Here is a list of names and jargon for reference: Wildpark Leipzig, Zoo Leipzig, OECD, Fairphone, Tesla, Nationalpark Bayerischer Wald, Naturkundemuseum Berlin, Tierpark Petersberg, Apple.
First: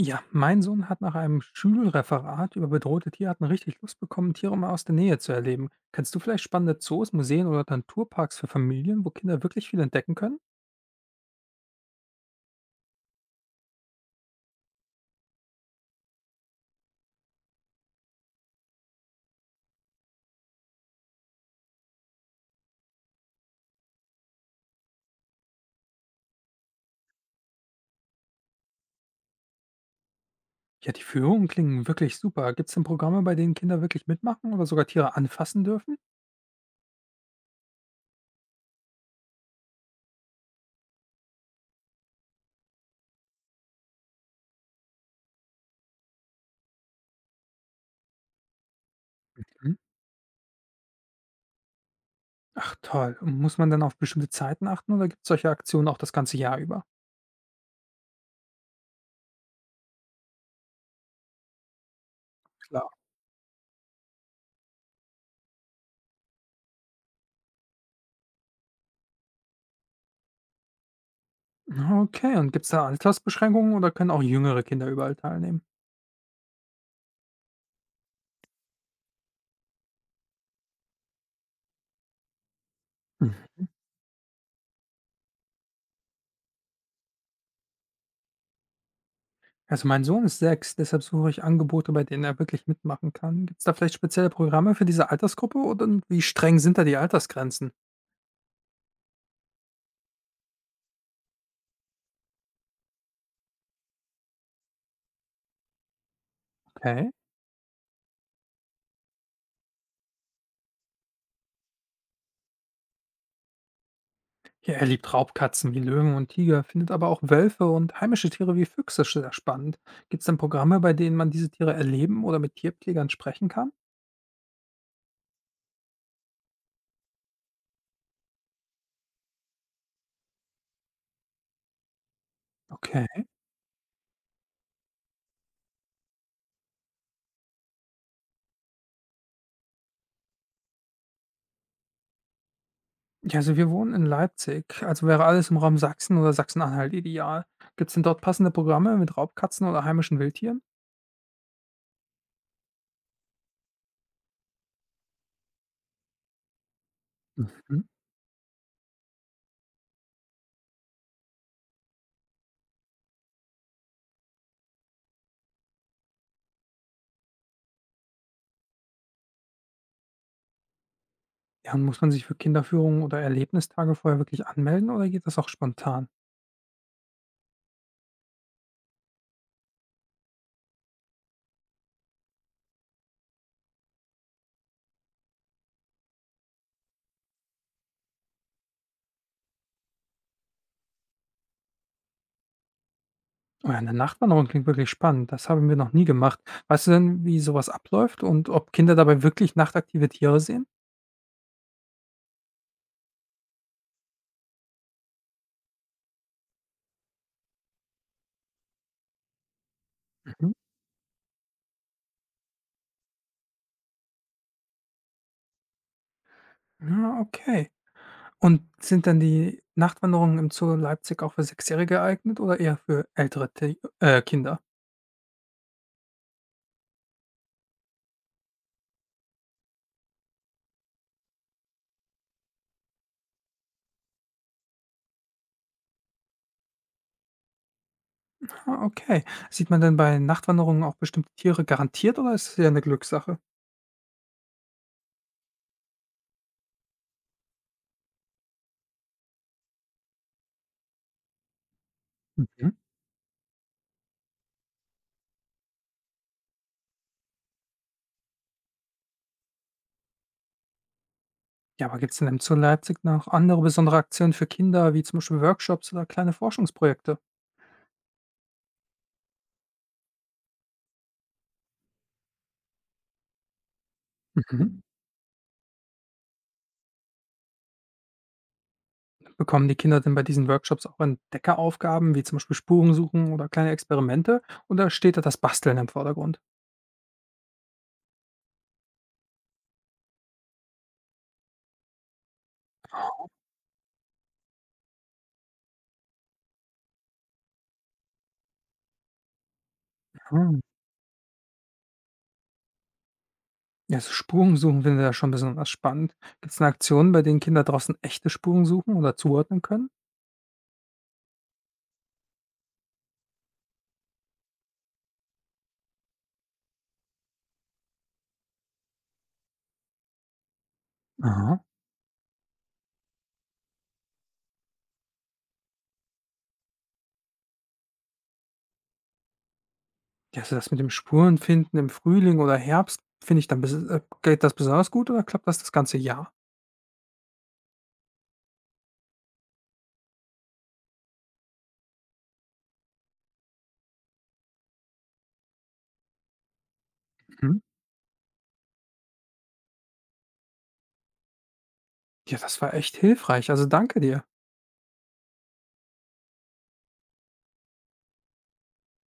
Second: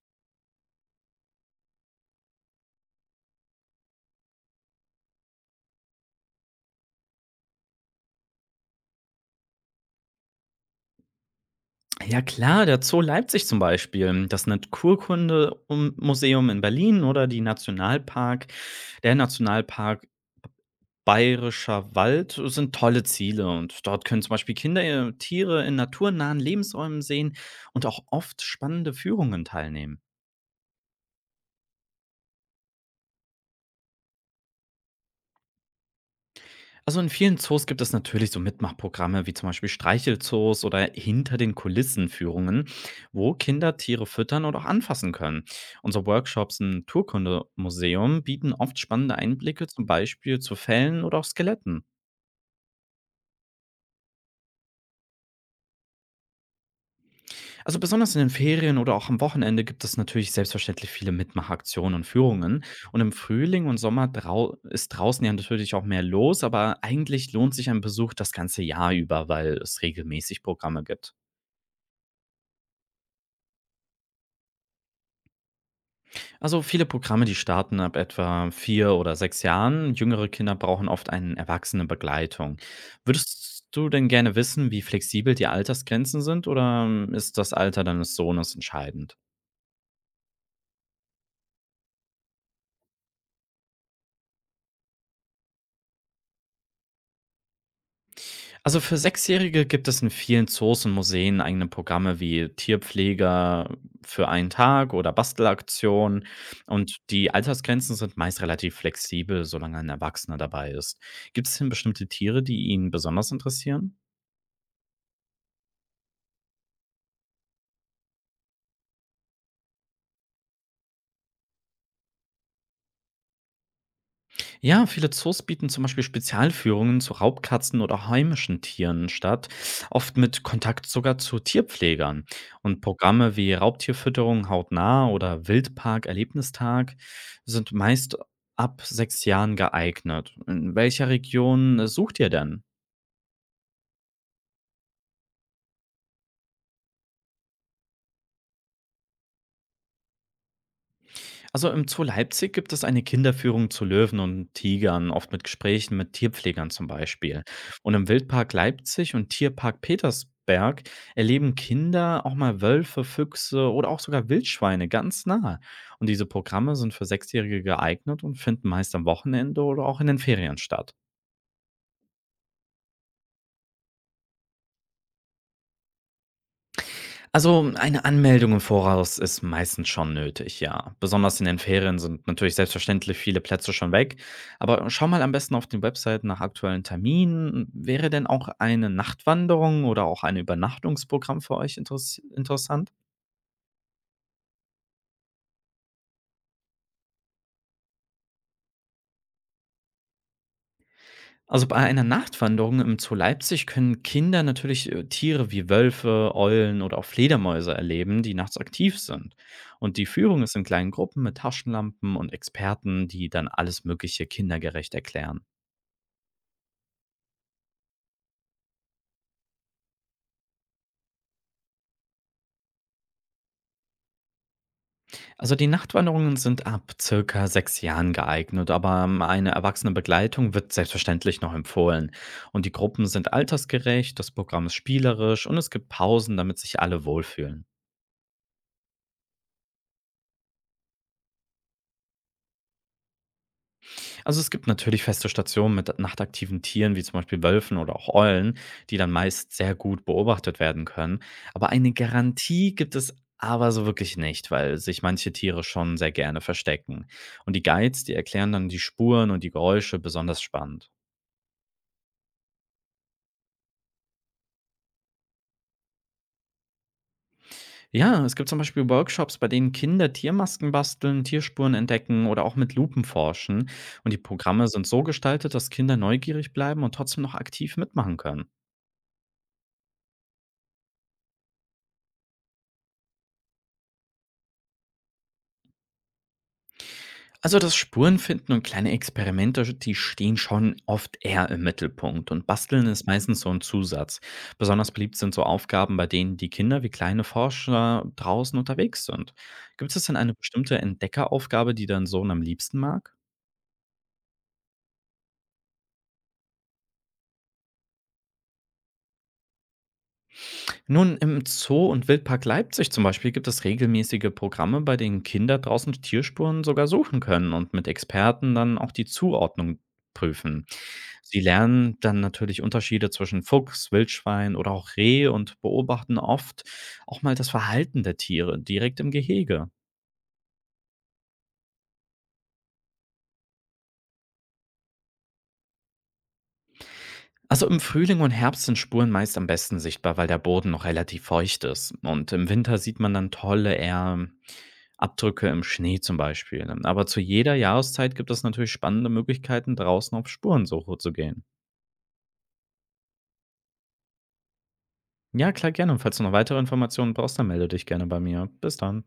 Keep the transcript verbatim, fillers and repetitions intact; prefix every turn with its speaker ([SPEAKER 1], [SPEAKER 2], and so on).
[SPEAKER 1] Ja, mein Sohn hat nach einem Schulreferat über bedrohte Tierarten richtig Lust bekommen, Tiere mal aus der Nähe zu erleben. Kennst du vielleicht spannende Zoos, Museen oder Naturparks für Familien, wo Kinder wirklich viel entdecken können?
[SPEAKER 2] Ja klar, der Zoo Leipzig zum Beispiel, das Naturkunde um Museum in Berlin oder die Nationalpark, der Nationalpark Bayerischer Wald sind tolle Ziele und dort können zum Beispiel Kinder ihre Tiere in naturnahen Lebensräumen sehen und auch oft spannende Führungen teilnehmen.
[SPEAKER 1] Ja, die Führungen klingen wirklich super. Gibt es denn Programme, bei denen Kinder wirklich mitmachen oder sogar Tiere anfassen dürfen?
[SPEAKER 2] Also in vielen Zoos gibt es natürlich so Mitmachprogramme wie zum Beispiel Streichelzoos oder hinter den Kulissen Führungen, wo Kinder Tiere füttern und auch anfassen können. Unsere Workshops im Naturkundemuseum bieten oft spannende Einblicke,
[SPEAKER 1] Mhm.
[SPEAKER 2] zum Beispiel zu Fellen oder auch Skeletten.
[SPEAKER 1] Ach toll. Und muss man dann auf bestimmte Zeiten achten oder gibt es solche Aktionen auch das ganze Jahr über?
[SPEAKER 2] Also besonders in den Ferien oder auch am Wochenende gibt es natürlich selbstverständlich viele Mitmachaktionen und Führungen.
[SPEAKER 1] Klar.
[SPEAKER 2] Und im Frühling und Sommer drau ist draußen ja natürlich auch mehr los, aber eigentlich lohnt sich ein Besuch das ganze Jahr über, weil es regelmäßig Programme gibt.
[SPEAKER 1] Okay, und gibt es da Altersbeschränkungen oder können auch jüngere Kinder überall teilnehmen?
[SPEAKER 2] Also viele Programme, die starten ab etwa vier oder sechs Jahren. Jüngere Kinder brauchen oft eine erwachsene Begleitung. Würdest du denn gerne wissen, wie flexibel die Altersgrenzen sind oder ähm, ist das Alter deines Sohnes entscheidend?
[SPEAKER 1] Also mein Sohn ist sechs, deshalb suche ich Angebote, bei denen er wirklich mitmachen kann. Gibt es da vielleicht spezielle Programme für diese Altersgruppe oder wie streng sind da die Altersgrenzen?
[SPEAKER 2] Also für Sechsjährige gibt es in vielen Zoos und Museen eigene Programme wie Tierpfleger für einen Tag oder Bastelaktionen und
[SPEAKER 1] Okay.
[SPEAKER 2] die Altersgrenzen sind meist relativ flexibel, solange ein Erwachsener dabei ist. Gibt es denn bestimmte Tiere, die ihn besonders interessieren?
[SPEAKER 1] Ja, er liebt Raubkatzen wie Löwen und Tiger, findet aber auch Wölfe und heimische Tiere wie Füchse sehr spannend. Gibt es denn Programme, bei denen man diese Tiere erleben oder mit Tierpflegern sprechen kann?
[SPEAKER 2] Ja, viele Zoos bieten zum Beispiel Spezialführungen zu Raubkatzen oder heimischen Tieren statt, oft mit Kontakt sogar zu Tierpflegern. Und
[SPEAKER 1] Okay.
[SPEAKER 2] Programme wie Raubtierfütterung hautnah oder Wildpark Erlebnistag sind meist ab sechs Jahren geeignet. In welcher Region äh, sucht ihr denn?
[SPEAKER 1] Ja, also wir wohnen in Leipzig, also wäre alles im Raum Sachsen oder Sachsen-Anhalt ideal. Gibt es denn dort passende Programme mit Raubkatzen oder heimischen Wildtieren?
[SPEAKER 2] Also im Zoo Leipzig gibt es eine Kinderführung zu Löwen und Tigern, oft mit Gesprächen mit Tierpflegern zum Beispiel.
[SPEAKER 1] Mhm.
[SPEAKER 2] Und im Wildpark Leipzig und Tierpark Petersberg erleben Kinder auch mal Wölfe, Füchse oder auch sogar Wildschweine ganz nah. Und diese Programme sind für Sechsjährige geeignet und finden meist am Wochenende oder auch in den Ferien statt.
[SPEAKER 1] Ja, und muss man sich für Kinderführungen oder Erlebnistage vorher wirklich anmelden oder geht das auch spontan?
[SPEAKER 2] Also, eine Anmeldung im Voraus ist meistens schon nötig, ja. Besonders in den Ferien sind natürlich selbstverständlich viele Plätze schon weg. Aber schau mal am besten auf den Webseiten nach aktuellen Terminen. Wäre denn auch eine Nachtwanderung oder auch ein Übernachtungsprogramm für euch interess interessant?
[SPEAKER 1] Oh ja, eine Nachtwanderung klingt wirklich spannend. Das haben wir noch nie gemacht. Weißt du denn, wie sowas abläuft und ob Kinder dabei wirklich nachtaktive Tiere sehen?
[SPEAKER 2] Also bei einer Nachtwanderung im Zoo Leipzig können Kinder natürlich äh, Tiere wie Wölfe, Eulen oder auch Fledermäuse erleben, die nachts aktiv sind. Und die Führung
[SPEAKER 1] Mhm.
[SPEAKER 2] ist in kleinen Gruppen mit Taschenlampen und Experten, die dann alles Mögliche kindergerecht erklären.
[SPEAKER 1] Ja, okay. Und sind denn die Nachtwanderungen im Zoo Leipzig auch für Sechsjährige geeignet oder eher für ältere Ti äh, Kinder?
[SPEAKER 2] Also die Nachtwanderungen sind ab circa sechs Jahren geeignet, aber ähm, eine erwachsene Begleitung wird selbstverständlich noch empfohlen. Und die Gruppen sind altersgerecht, das Programm ist spielerisch und es gibt Pausen, damit sich alle wohlfühlen.
[SPEAKER 1] Ah, okay. Sieht man denn bei Nachtwanderungen auch bestimmte Tiere garantiert oder ist es eher eine Glückssache?
[SPEAKER 2] Also es gibt natürlich feste Stationen mit nachtaktiven Tieren, wie zum Beispiel Wölfen oder auch Eulen, die dann meist sehr gut beobachtet werden können. Aber eine
[SPEAKER 1] Mhm.
[SPEAKER 2] Garantie gibt es aber so wirklich nicht, weil sich manche Tiere schon sehr gerne verstecken. Und die Guides, die erklären dann die Spuren und die Geräusche besonders spannend.
[SPEAKER 1] Ja, aber gibt's denn im Zoo Leipzig noch andere besondere Aktionen für Kinder, wie zum Beispiel Workshops oder kleine Forschungsprojekte?
[SPEAKER 2] Ja, es gibt zum Beispiel Workshops, bei denen Kinder Tiermasken basteln, Tierspuren entdecken oder auch mit Lupen forschen. Und die Programme
[SPEAKER 1] Mhm.
[SPEAKER 2] sind so gestaltet, dass Kinder neugierig bleiben und trotzdem noch aktiv mitmachen können.
[SPEAKER 1] Bekommen die Kinder denn bei diesen Workshops auch Entdeckeraufgaben, wie zum Beispiel Spuren suchen oder kleine Experimente? Oder steht da das Basteln im Vordergrund?
[SPEAKER 2] Also das Spurenfinden und kleine Experimente, die stehen schon oft eher im Mittelpunkt und Basteln ist meistens so ein Zusatz. Besonders beliebt sind so Aufgaben, bei denen die Kinder wie kleine Forscher draußen unterwegs sind. Gibt es denn eine
[SPEAKER 1] Ah.
[SPEAKER 2] bestimmte Entdeckeraufgabe, die dein Sohn am liebsten mag?
[SPEAKER 1] Ja, also Spuren suchen finde ich ja schon besonders spannend. Gibt es denn Aktionen, bei denen Kinder draußen echte Spuren suchen oder zuordnen können?
[SPEAKER 2] Nun, im Zoo und Wildpark Leipzig zum Beispiel gibt es regelmäßige Programme, bei denen Kinder draußen Tierspuren sogar suchen können und mit Experten dann auch die Zuordnung prüfen. Sie
[SPEAKER 1] Aha.
[SPEAKER 2] lernen dann natürlich Unterschiede zwischen Fuchs, Wildschwein oder auch Reh und beobachten oft auch mal das Verhalten der Tiere direkt im Gehege.
[SPEAKER 1] Ja, also das mit dem Spurenfinden im Frühling oder Herbst, finde ich dann, bes- äh, geht das besonders gut oder klappt das das ganze Jahr?
[SPEAKER 2] Also im Frühling und Herbst sind Spuren meist am besten sichtbar, weil der Boden noch relativ feucht ist. Und im Winter sieht man dann tolle eher Abdrücke im Schnee zum Beispiel. Aber zu jeder
[SPEAKER 1] Mhm.
[SPEAKER 2] Jahreszeit gibt es natürlich spannende Möglichkeiten, draußen auf Spurensuche zu gehen.
[SPEAKER 1] Ja, das war echt hilfreich. Also danke dir.
[SPEAKER 2] Ja, klar, gerne. Und falls du noch weitere Informationen brauchst, dann melde dich gerne bei mir. Bis dann.